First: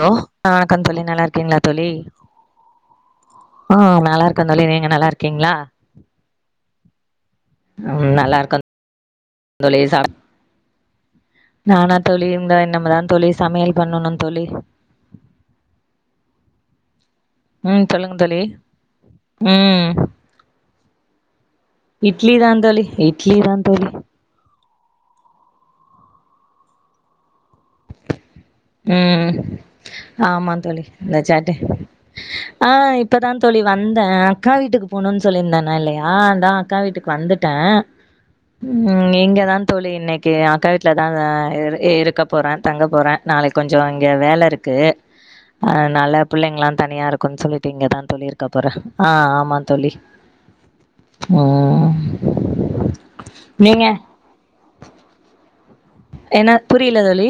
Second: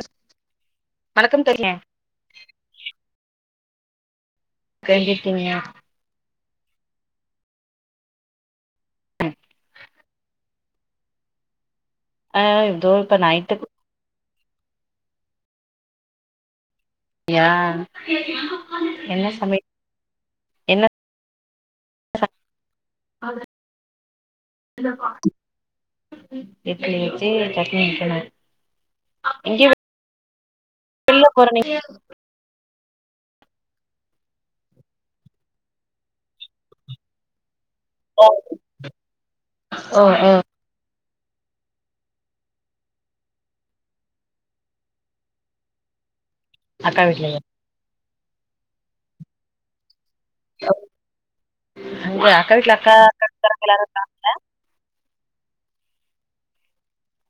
Hello வணக்கம் தோழி நல்லா இருக்கீங்களா தோழி ஹ நல்லா இருக் [unintelligible] நீங்க நல்லா எப்டி இருக்கீங்க இருக்கீங்களா உம் நல்லாருக்கு நானா தோழி ஆ இந்தா இன்னிமே இதோ தா இப்ப தோழி நைட்டுக்கு சமையல் பண்ணனு தோழி யா ம் சொல்லுங்க தோழி என்ன சமைய ம் [inaudible] என்ன இட்லி தா தோழி இட்லி தா தோழி இட்லி வெச்சு சட்னி வெக்கணு உம் ஆமா என்ன வெளில சாட்டு போறீங்களா ஆஹ் இப்ப தா தோழி வந்தே அக்கா வீட்டுக்கு போனுன் சொல்லிருந்தன்னல்லயா அதா அக்கா வீட்டுக்கு வந்துட்டே உம் இங்க தா தோழி இன்னைக்கு அக்கா வீட்ல [unintelligible] இரு இருக்க போறே தங்க போறே நாளைக் கொஞ்ச இங்க வேல இருக்கு அதனால புள்ளைங்லா அக்கா தனியா வீட்லயா இருக்குன் சொல்லிட்டு இங்க தான் தோழி இருக்க போறே ஆஹ் ஆமா தோழி உம் அங்க அக்கா வீட்ல அக்கா அக்காக்காரங்க எல்லாரு நீங்க இருக்காங்க என்ன புரியல தோழி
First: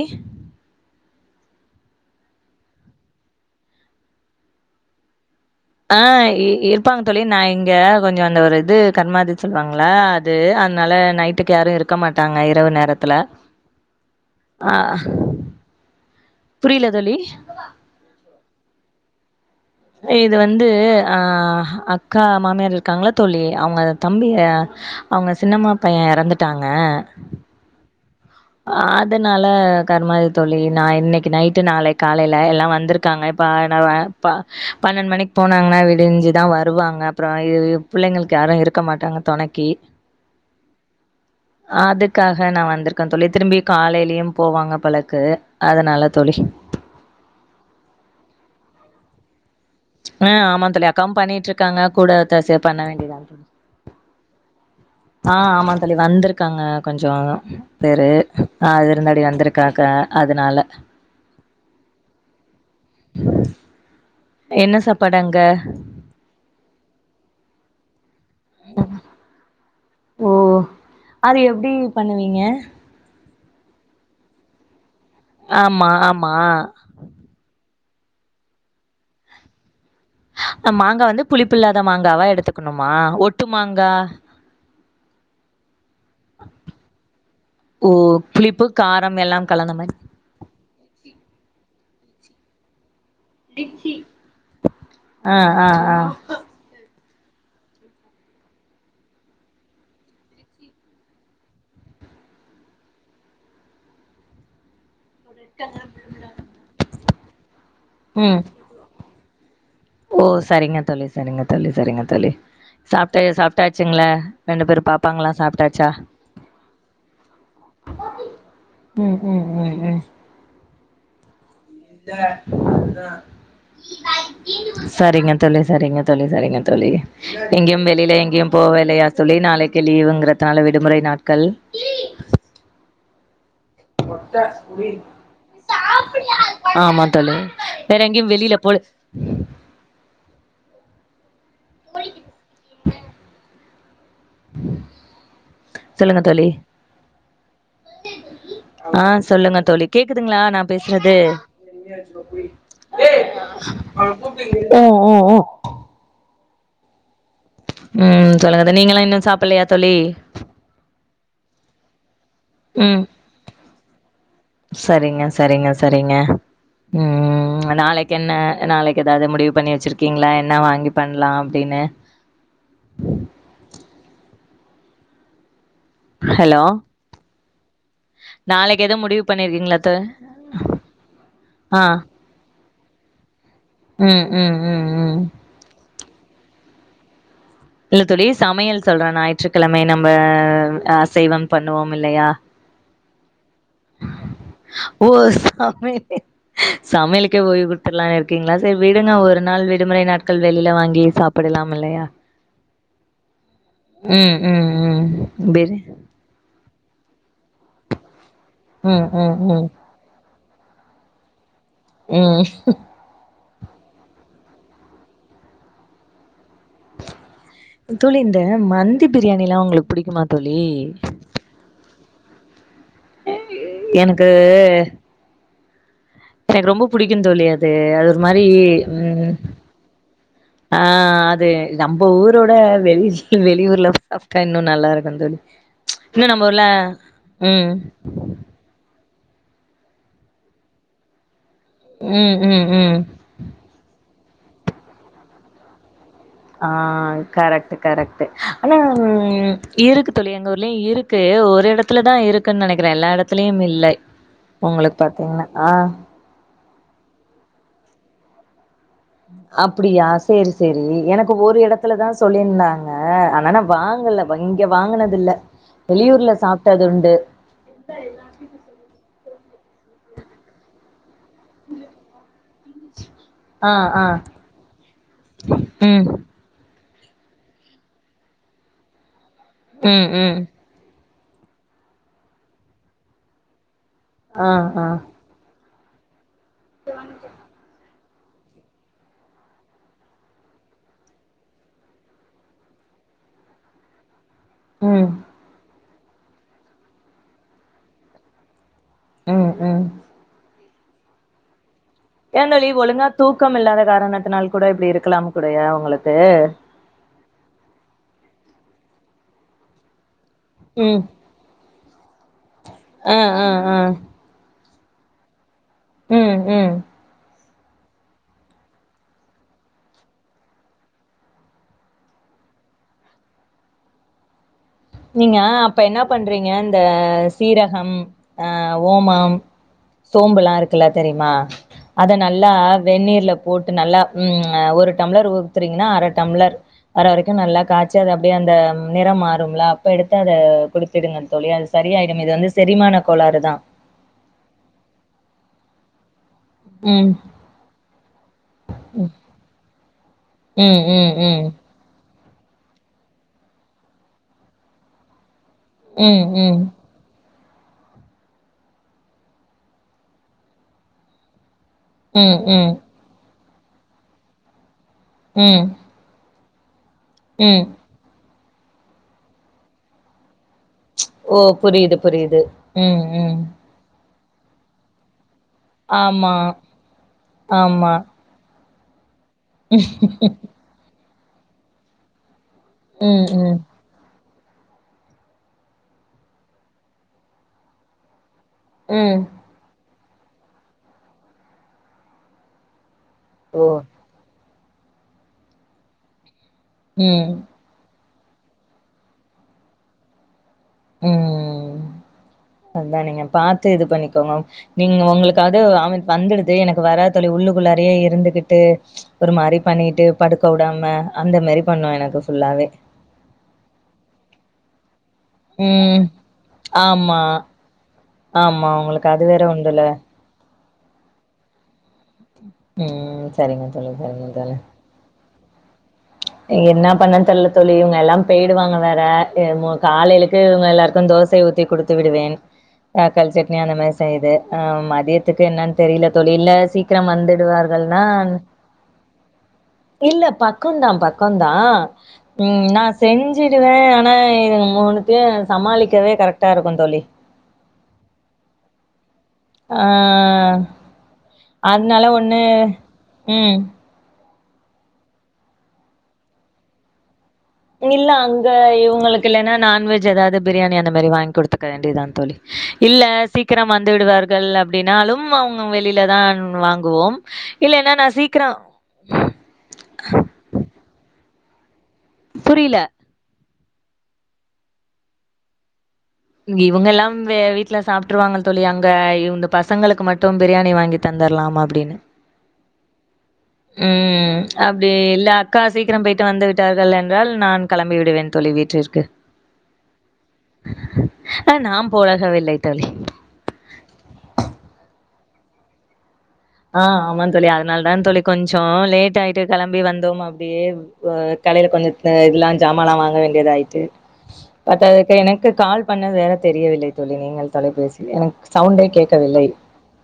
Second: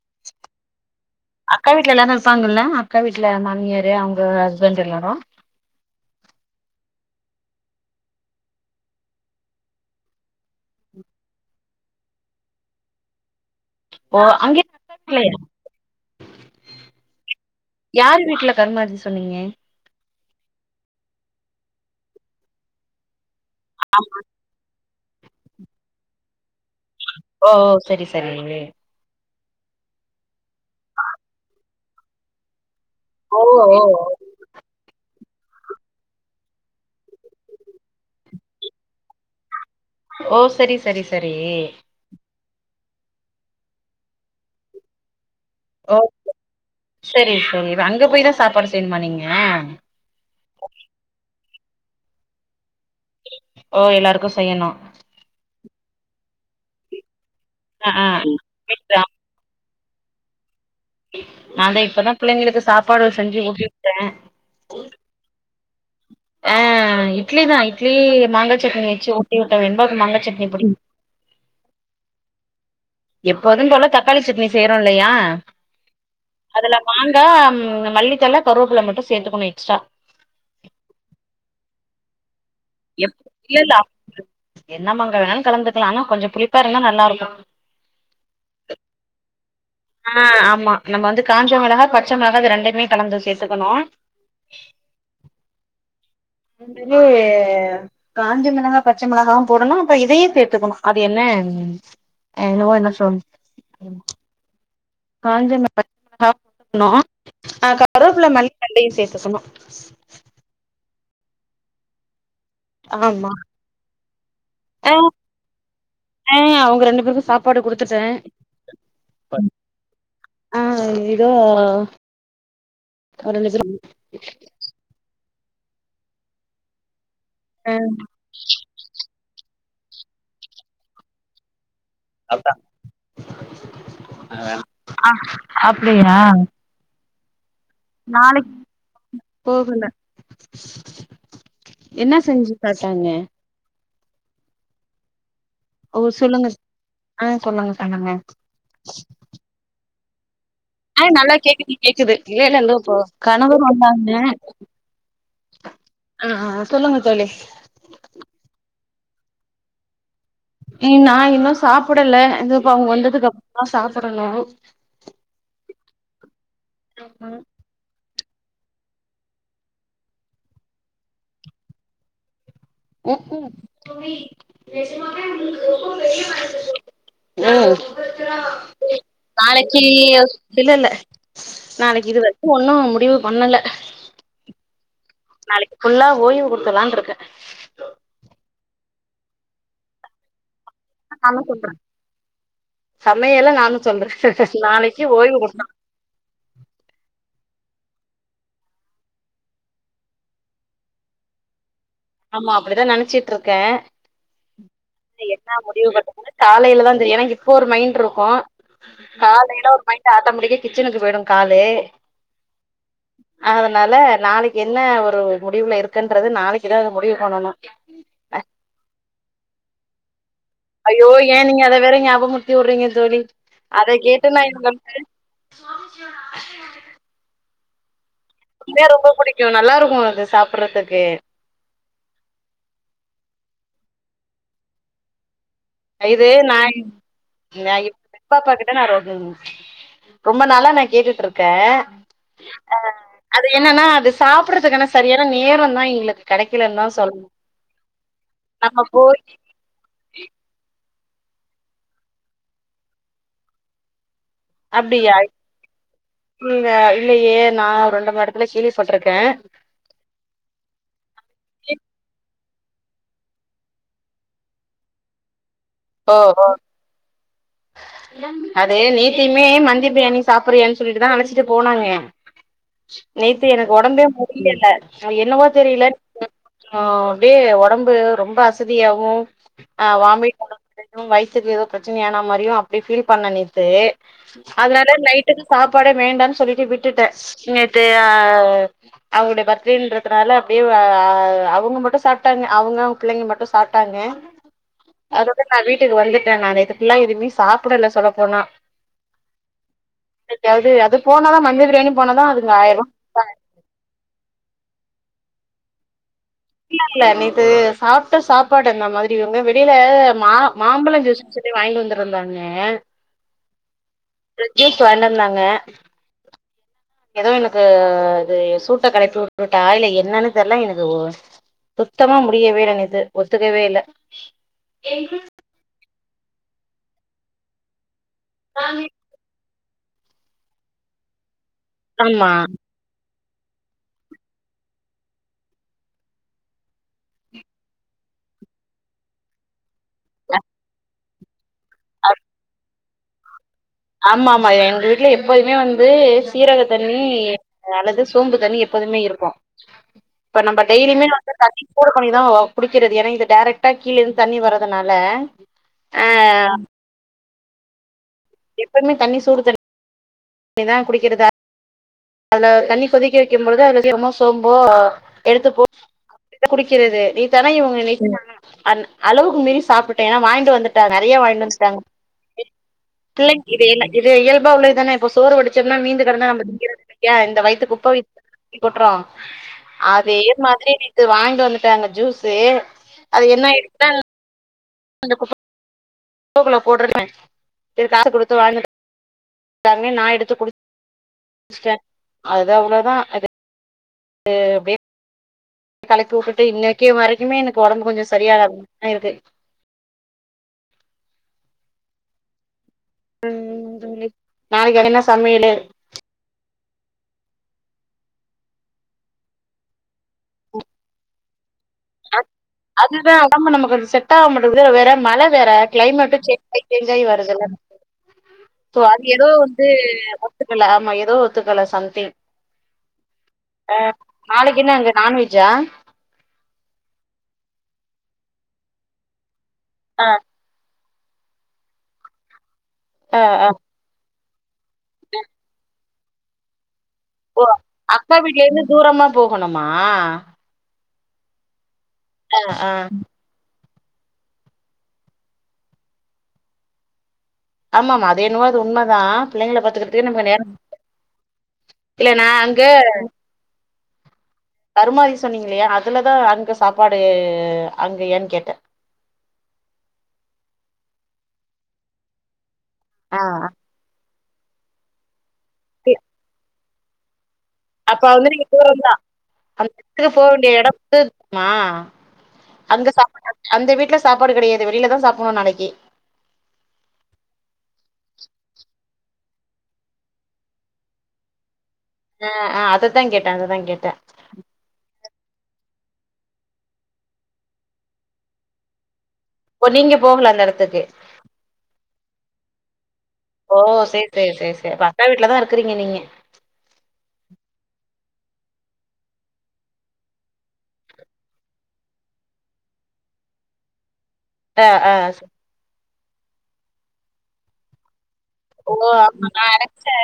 அக்கா வீட்ல எல்லாரு இருப்பாங்கல்ல அக்கா வீட்ல மாமியாரு அவங்க ஹஸ்பண்ட் எல்லாரு ஆஹ் இ இருப்பாங்க தோழி நா இங்க கொஞ்ச அந்த ஒரு இது கர்மாதி சொல்வாங்கல்ல அது அதனால நைட்டுக்கு யாரு இருக்க மாட்டாங்க இரவு நேரத்துல ஓ அங்க ஆ புரியல தோழி. [inaudible] யார் வீட்ல கர்மாதி சொன்னீங்க இது வந்து அஹ் அக்கா மாமியார் இருக்காங்கல தோழி அவங்க தம்பிய அவங்க சின்னம்மா பைய எறந்துட்டாங் க செரி செரிங்க னால கர்மாதி தோழி நா இன்னைக்கு நைட்டு நாளைக் காலைல எல்லா வந்திருக் காங்க ஓ இப்ப ஓ எனவ பா பன்னெண் மணிக் போனாங்ன்னா விடிஞ்சு தா வருவாங்க அப்பறோ இது இ புள்ளைங்களுக்கு யாரு இருக்க மாட்டாங்க தொணைக்கி ஓ சரி சரி சரி க நா வந்துருக் க தோழி திரும்பி காலைலியு போவாங்க போலக்கு ஓ [inaudible] சரி தோழி அங்க போய் தா சாப்பாடு செய்ணுமா நீங்க ஆஹ் ஆமாந் தோழி அக்காவு பண்ணிட்ருக்காங்க கூட ஒத்தாசியா பண்ண வேண்டியதா ஓ எல்லாருக்கு செய்யணு ஆஹ் ஆமா தோழி வந்திருக்காங்க கொஞ்சம் அ ஆ சரி ஆஹ் அது இருந்தாடி வந்திருக்கே கக்க அதனால நாந்தா இப்பதா பிள்ளைங்களுக்கு சாப்பாடு செஞ்சு ஊட்டிவுட்ட என்ன சாப்பாடு அங்க அஹ் இட்லிதா இட்லி மாங்கா சட்னி வச்சு ஊட்டி வுட்டே வெண்பாக்கு மாங்காய் ஓ சட்னி பிடி அது எப்டி பண்ணுவீங்க எப்போதும் போல தக்காளி சட்னி செய்யறோ லயா ஆமா ஆமா அதுல மாங்க மல்லித்தல கருவபில மட்டும் சேத்துக்கணும் எக்ஸ்ட்ரா மாங்கா வந்து புளிப்புல்லாத மாங்காவா எடுத்து இல்ல இல்ல என்னமாங்கா வேணாலு கலந்துக்கலாம் ஆனா கொஞ்சம் புளிப்பாருந்தா நல்லாருக்கும் ஓ புளிப்பு காரம் எல்லாம் கலந்த மாரி ஆஹ் ஆமா நம்ம வந்து காஞ்சமிளகா பச் மிளகா இது ரெண்டு மே ஆஹ் ஆஹ் ஆஹ் திரி காஞ்ச மிளகா பச்ச மிளகாம போடணும் அப்ப இதையே சேர்த்துக்கணும் அது என்ன என்னவோ என்ன சொல் காஞ்சம் பச்ச மிளகா போட்டுக்கணும் ஆஹ் கருப்வ புள்ள ம் மல்லி ரெண்டையும் சேர்த்துக்கணும் ஓ சரிங்க தோழி சரிங்க தோழி சரிங்க தோழி ஆமா சாப்பிட்ட சாப்பிட்டாச்சுங்கள ரெண்டு பேரும் ஆ பாப்பாங்களாம் சாப்ட்டாச்சா ஆ அவங்க ரெண்டு பேருக்கு சாப்பாடு குடுத்துட்டே உம் உம் உம் உம் ஆ இதோ ரெண்டு பேரு சரிங்க தோழி சரிங்க தோழி சரிங்க தோழி ஆ எங்கேயும் வெளியில எங்கேயும் போவில்லயா தோழி நாளைக்கு வெள்ளியவுங்கிறதால விடுமுறை நாட்கள் அதா அப்டியா ஆமா தோழி வேற எங்கேயும் நாளைக்கு வெளியில போல போகல என்ன செஞ்சு பாத்தாங்க ஓ சொல்லுங்க ஆஹ் சொல்லுங்க சொல்லுங்க ஆ சொல்லுங்க தோழி கேக்குதுங்களா நா ஆ பேசுறது நல்லா கேக்குது கேக்குது இல்லல்லப்பா கணவர் வந்தாங்க ஆ ஆ சொல்லுங்க தோழி ம் சொல்லுங்கத நீங்கள்ளாம் இன்னும் சாப்படலையா தோழி ம் நா இன்னும் சாப்பிடல ம் சரிங்க சரிங்க சரிங்க ம் ம் ம் நாளைக்கு என்ன நாளைக்கு எதாவது முடிவு பண்ணி வச்சிருக்கீங்களா என்ன வாங்கி தரலாம் அப்பிடின்னு உக்கூ கோழி நெஜமாவே ஹலோ அ நாளைக்கு எதுவு முடிவு பண்ணிருக்கீங்களா நாளைக்கு தோ இல்லல்ல ஆ நாளைக்கு இது வரைக்கும் ஒன்னும் முடிவு பண்ணல ம் ம் ம் ம். நாளைக் ஃபுல்லா ஓய்வு குடுத்துலான்னு இருக்கேன் இல்ல தோழி சமையல் சொல்ற ஞாயிற்றுக்கிழமை நம்ம அ நானு அசைவம் சொல்றே பண்ணுவோம் இல்லையா சமையல நா ஓ சமை சமையலுக்கே ஓய்வு குடுத்தலானு இருக்கீங்களா சரி விடுங்க ஒரு நாள் விடுமுறை நாட்கள் வெளியில வாங்கி சாப்பிடலாம் இல்லையா? ஆமா அப்படிதா நெனைச்சுட்ருக்கே ம், ம், ம். என்னா பிரி முடிவு பன்றதுனு காலையில தா தெரியு ஏன்னா இப்போ ஒரு மைண்ட் இருக்கு ம், ம், ம், காலைல ஒரு மைண்ட் ஆட்டமேட்டிகா கிச்சனுக்கு போய்டு காலு ம் அதனால நாளைக்கு என்ன ஒரு முடிவுல இருக்கன்றது நாளைக் தோழி இந்த மந்தி பிரியாணிலா உங்களுக் புடிக்குமா அய்யோ ஏ நீங்க அத வேற நியாப் முருத்தியூரிங்க தோழி அத எனக்கு கேட்டு நா இவங்களுக்கு எனக்கு ரொம்ப புடிக்கு தோழி அ து அ து மாரி மே ரொம்ப ம் புடிக்கு நல்லா இருக்கு அது ஆ சாப்புட்றதுக்கு அது நம்ம ஊரோட வெளி வெளியூர் [unintelligible] இன்னு நல்லா இருக்கும் தோழி இது இன்னு நம்ம ஊர்ல நான் ம் இப்ப [unintelligible] கிட்ட நான் [unintelligible] ரொம்ப நாளா நான் கேட்டுட்டு இருக் கன் ம் ம் ம் அது என்னன்னா அது சாப்றதுக்கான சரியான நேரம்தா இல்ல ஆஹ் கரெக்ட் கரெக்ட் ஆனா நம்ம உ போய் இருக்கு தோழி எங்க ஊர்லயும் இருக்கு இருக்கு ஒரு இடத்துலதான் இருக்குன்னு நினைக்கிறேன் எல்லா இடத்துலயும் இல்லை அப்படியா இங்க இல்லையே நா வந்து இடத்துல [unintelligible] கேல்வி பட்ருக்க அப்படியா செரி செரி எனக்கு ஒரு இடத்துல தான் சொல்லி இருந்தாங்க ஆனா வாங்கல இங்க வாங்குனது இல்ல ஓ வெளியூர்ல ஓ சாப்ட்டது உண்டு அதே நீ இப்பமே மந்தி பிரியாணி சாப்பாரியானு சொல்லீட்டுதா அனச் ட்டு போனாங்க நேத்து ஆ எனக்கு ஆ உடம்பே முடியல்ல அது என்னவோ தெரியல ம் ஆஹ் அப்படியே உடம்பு ரொம்ப அசதியாவும் உஹம் உம் வைத்துக்கு ஏதோ பிரச்சனைையானமாரியும் அப்படி ஃபீல் பண்ணே நேத்து ஆ ஆ அதனால நைட்டுக்கு சாப்ப பாடே வேண்டான்னு சொல்லிட் விட்டுட்டே [unintelligible] அவங்களுடைய பர்த்டேன்றதுனால அப்படியே ஆ அவங்க மட்டும் சாப்பிட்டாங்க அவங்க அவங்க பிள்ளைங்க மட்டும் சாப்பிட்டாங்க உஹம் வீட்டுக்கு வந்துட்டேன் நான் நேத்து ஃபுல்லா எதுமே சாப்பிடல்ல சொல்லப்போனா ம் ம் அதாவது போனதா மந்தி பிரியாணி போனாதா அதுங்க ஏந்தோழி ஆயிரூவா ஒழுங்கா தூக்கம் இல்லாத காரணத்தினால் கூட இப்படி இருக் இருக்கலாம் கூடயா உங்ககளுக்கு இல்ல இல்ல நேத்து சாப்பிட்டு சாப் ப்பாட்டு அந்த மாதிரி இவங்க வெளியில மாம்பழம் ஜூஸ்னு சொல்லி வாங்கிட்டு வந்த வந்தாங்க ஆஹ் ஆஹ் ஆஹ் ஜீஸ் வாங்கித்வந்தாங்க உம் உம் து எனக்கு அது சூட்ட களப்பி உட்டுட்டா இல்ல என்னன்னு தெர்ல எனக்கு ஓ சுத்தமா முடியவேல நேத்து ஒத்துக்கவே இல்ல நீங்க அப்ப என்னப் பண்றீங்க இந்த சீரகம் ஆ ஓமம் சோம்புல்லா இருக்குல்ல தெரியுமா அத ஆமா நல்லா வெந்நீர்லப் போட்டு நல்லா ம் அ ஒரு டம்ளர் ஊத்துறீங்ன்னா அர டம்ளர் வர வரைக்கும் நல்லா காச்சு அது அப்டே அந்த நிறம் மாறும் ல அப் ப்ப எடுத்து அத குடுத் ச்சுடுங்க தோழி அஸ் சரியாயிடும் இது வந்து செரிமான கோளாறுதா ஆமா ஆமா எங்க வீட்ல எப்போதுமே வந்து சீரக தண்ணி ம் அல்லது சோம்பு தண்ணி எப்போதுமே இருக்கும் இப்ப நம்ப ம், டெய்லிமே ம், வந்து ம். தண்ணி சூடு பண்ணிர் தா குடிக்கிறது ஏனா இது டேரக்டா கீழே இருந் தண்ணி வரதுனால ம் ம் எப்பமே தண்ணி சூடு தண்ணி ணிதா குடிக்கிறதா ம், அதுல ம். தண்ணி கொதிக்க வைக் குக் பொழுது [unintelligible] சோம்போ ம் இத குடிக் கிறது நீ தானே ம். இவங்க [unintelligible] அன் அளவுக்கு மீறி சாப்டுட்டே வாங்கிட் டு வந்துட்டா நெறையா ஓ! வாங்கினு வன்ட்டாங்க புரியுது, புரியுது. ம், ம். பிள்ளைங் இது எல்லா இ இயல்பா உள்ளதுதானே இப்போ சோறு வடி ச்சனா மீந்து கடந்தா ஆமா, நம்ம திங்கிறது இல்ல இந்த வயித்துக் குப்ப ஆமா. வ கொட்றோ அதே மாதிரி நேத் து வாங்கிட்டு வந்துட்டாங்க ஜூஸு அது ம், என்ன ம். இருக்குதோ [unintelligible] காசு கொடுத்து வாங்கி ம் நா எடுத்து குடிச்ட்டே அது அவ்வளோதா ஓ வெப் கலைக்கு இன்னக்கே ம். மறைக்குமே எனக்கு உடம்பு கொஞ்சம் சரியாக தா இருக்கு உம் அதான் நீங்க இருக்கு பாத்து ம் இது தோழி பண்ணிக்கோங்க நாளைக்கு என்ன நீங்க சமையலு உங்களுக்காவது வந்துடுது எனக்கு வராதழ உள்ளுக்குள்ளாரே இருந்துகிட்டு ஒரு மாரி பண்ணிட்டு படுக்க விடாம அந்த மாதிரி அதுதா ஒடம்ப நம்ம கொஞ்சம் செட் ஆக மாட்டறது வேற மழை வேற ம். கிளைமேட்ட சேஞ்சி சேஞ்ச் ஆகி ஆமா, ஆமா. வருதுல்லோ அது உங்களுக்கு ஏதோ வேற வந்து உண்டுல. க்கல ஆமா ஏதோ ஒத்துக்கல சம்திங் உம் சரிங்க தோழி சரிங்க தோழி ஜா என்ன பண்ண தெரியலத் தோழி இவங்க எல்லாம் போய்டவாங்க வேற காலையிலுளுக்கு இவங்க எல்லாரும்கும் தோசை ஊத்தி கொடுத்து விடுவேன் ஆஹ் ஆ ஆ கல்ச்சட்னி அந்த மாரி செய்து ஆஹ் மதியத்துக்கு என்ன தெரியல தோழி இல்ல சிக்கிரம் ஓ வந்துடுவார்கள் நா அக்கா வீட்ல இருந்து தூரமா போகணுமா இல்ல பக்கம்தா பக்கம் பக்கம்தா ஆ உம் ஆ நா செஞ்சு வேன் ஆனா இது மூணுத்தையும் சமாளிக்கவே கரெக்ட்டா இருக்கும் தோழி ஆமா ஆமா அதது என்னவா அது உண்மதா பிள்ளைங்கள பாத்துக்கிறதுக்கே நமக்கு நேரோ அஹ் அதனால இல்ல நா ஒண்ணு உம் தருமாரி சொன்னீங்க இல்லையா அதுலதா அங்க சாப்பாடு இல்ல அங்கயான்னு அங்க கேட்டே இவங்களுக்கு இல்லைன்னா நான்வெஜ் ஏதாவது பிரியாணி அந்த மாரி வாங்கி கொடுக்க வேண்டியது தா தோழி இல்ல ஆ ஆ. சீக்கிரம் வந்து விடுவாரு கள் அப்படின்னாலும் அவங்க சரி. வெளியில தான் வாங் கோவோம் அப்ப வந்து நீங்க தூரம் தா அந்த இடத்துக்கு போக வேண்டிய இடத்து மா புரியல. அங்க சாப்ப அந்த வீட்டு்ல சாப்பாடு கெடையாது வெளில தா சாப்படணு நாளைக்கு இவங்கல்லா வெ வீட்டுல சாப்பிட்டுருவாங்க தோழி அங்க இவங்க பசங்களுக்கு மட்டு பிரியாணி வாங்கி தந்துரலாமா ம் ஆஹ் அதுக் தங்கெ உம் அப்டி இல்ல அக்கா சீக்கிரம் போயிட்டு வந்து விட்டார்கள் என்றால் நா கெளம்பி விடுவே தொழ வீட்டிருக்கு இப்ப நீங்க போகல அந்த எடத்துக்கு போகவே இல்லை தோழி ஓ சரி சரி சரி சரி அப்ப அக்கா வீட்டு்லதா இருக்கறீங்க நீங்க ஆஹ் ஆமா தோழி அதனால தா தழி கொஞ்ச லேட் ஆயிட்டு கெளம்பி வந்தோ அப்டியே அஹ் கலையில கொஞ்ச இதெல்லா ஜாமான்ல்லா வாங்க வேண்டியதாயிட்டு அ, அ. பத்தாதுக்கு சரி. எனக்கு கால் பண்ணது வேற தெரியவில்லை தொல்லி நீங்கள் தொலைபேசி எனக்கு ஓ சவுண்டே ஆமா நா கேட்கவில்லை நெனச்சே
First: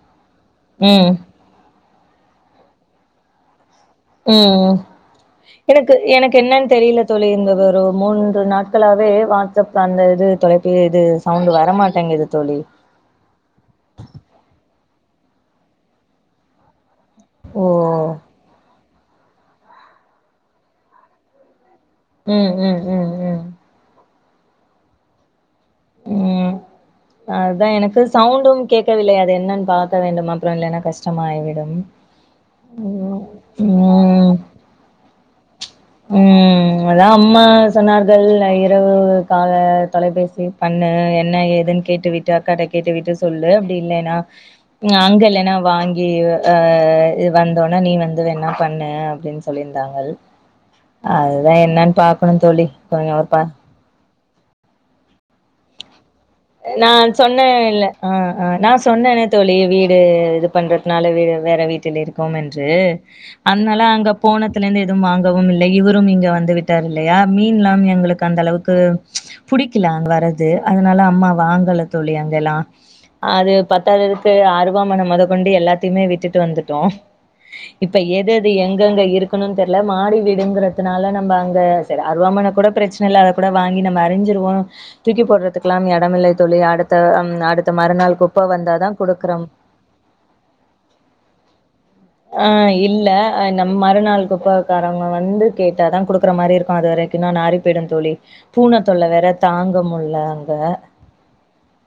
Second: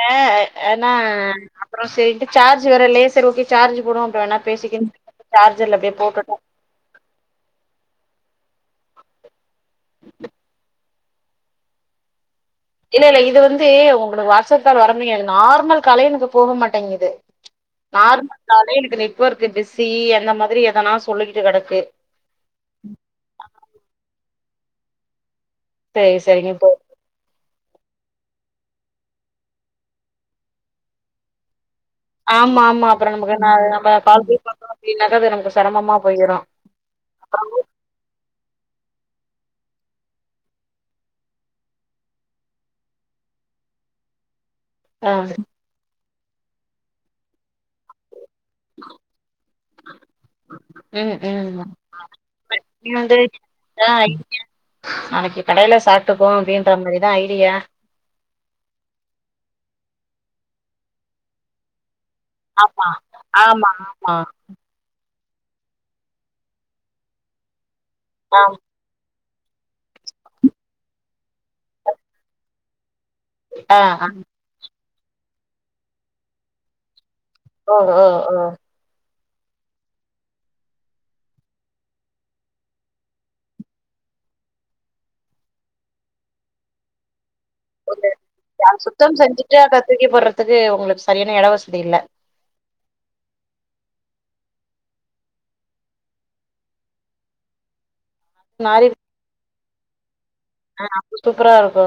ஏனா ம் அப்பற சரின்ட்டு சார்ஜ் வேற இல்ல லேசா சார்ஜ் போடுவோம். அப்புறம் வேணா உம் பேசிக்கன்னு சொல்லிட்டு சார்ஜர்ல எனக்கு அப்படியே எனக்கு போட்டுட்டோம். என்னன்னு தெரியல தோழி இருந்த ஒரு மூன்று நாட்களாவே வாட்ஸ்அப் அந்த இது தொலை இது சவுண்ட் வரமாட்டேங்குது தோழி இல்ல இல்ல இது வந்து உங்களுக்கு வாட்ஸ்அப் கால் வர முடியாது நார்மல் காலே எனக்கு போக மாட்டேங்குது ஓ நார்மல் காலே எனக்கு நேத் நெட்வொர்க்கு பிஸி அந்த மாதிரி எதனா சொல்லிக்கிட்டு கெடக்கு உம் உம் உம் உம் சரி சரிங்க போ அதுதா எனக்கு சவுண்டு கேட்கவில்லை அது என்னன்னு பாக்க வேண்டு அப்பற இல்லைன்னா கஷ்டமா ஆயிவிடு ஆமா ஆமா அப்புற நமக்கு ந நம்ம கால் ம் போக அப்படின்னாக்கா அது நமக்கு சிரமமா போயிரும். உம் அதா அம்மா சொன்னார்கள் இரவு கால தொலைபேசி பண்ணு என்ன ஏதுன்னு கேட்டுவிட்டு அக்காட்ட கேட்டுவிட்டு சொல்லு அப்டி இல்லைன்னா ம் அ. அங்க இல்லனா வாங் இ ஆஹ் இது வந்தோனே நீ வந்து அதுவேண்ணா பண்ணு அப்டினு சொல்லியிருந்தாங்கல் ம், அதுதா ம். என்னனு பாக்கணு தோழி நீ கொஞ்ச வந்து ஒருப்பா ஆ. நாளைக்கு கடையில சாப்ட் நா சொன்னே இல்ல அ ஆஹ் நா சொன்னேனே தோழி வீடு இது பண்றதுனால வேற வேற வீட்டில் இருக் இருப்போ என்று ஆமா ஆமா அதனால ஆமா அங்க போனத்துலருந்து எதும் வாங்க இல்லை இவரும் இங்க வந்து விட்டார் இல்லையா மீன்ல்லா ம் உங்களுக்கு அந்த ஆம் அளவுக்கு புடிக்கலா அங்க வறது அதனால அம்மா வாங்கல தோழி அங்கெல்லா அது ஆ ஆ பத்தாததுக்கு ஆறு அருவாமன மொத கொண்டு எல்லாத்தையுமே விட்டு வந்துட்டோம் ஓ இப்ப ஓ எத ஓ எது எங்கெங்க இருக் இருக்குனு தெர்ல மாடி வீடுங்கிறதுனால நம்ம அங்க சரி அருவாமன கூட பிரச்சனை இல்ல அத கூட வாங்கி நம்ம அறிஞ்சிருவோம் தூக்கி போடுறதுக்கலாம் இல்ல தோழி அடுத்த நாட் சுத்தம் செஞ்சுட்டு அத தூக்கி போடுறதுக்கு உங்களுக்கு சரியான இடவசதி இல்ல ஆ இல்ல நம்ம மறுநாள் குப்பக்காரவங்க வந்து கேட்டாதா குடுக்குற மாரி இருக்கு அது வரைக்கும் இன்னும் நாரி போய்விடும் தோழி பூன மாறி தொள்ள வேற தாங்கமுள்ள ல ஆ சூப்பரா இருக்கு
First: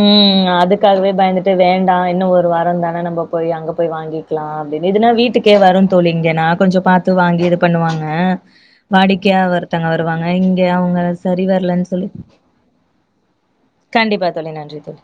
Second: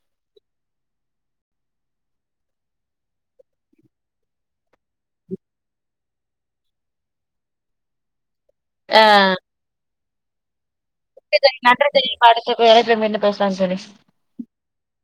ம் ர் அதுக்காகவே பயந்துட்டு வேண்டா இன்னு ஒரு வார தான நம்ம போய் அங்கே போய் வாங்கி கிலாம் அப்டின்னு இதுன்னா வீட்டுக்கே வரு தோழி இங்க நா கொஞ்சோ பாத்து வாங்கி இது பண்ணுவாங்க வாடிக்கையா ஒருத்தங்க வர் தொடுவாங்க இங்க அவங்க ஓகே சரி தோழி நன்றி வரலன்னு சொல்லி தோழி அடுத்த தலைப்பு மீண்டும் பேசலாம் தோழி கண்டிப்பா தோழி நன்றி தோழி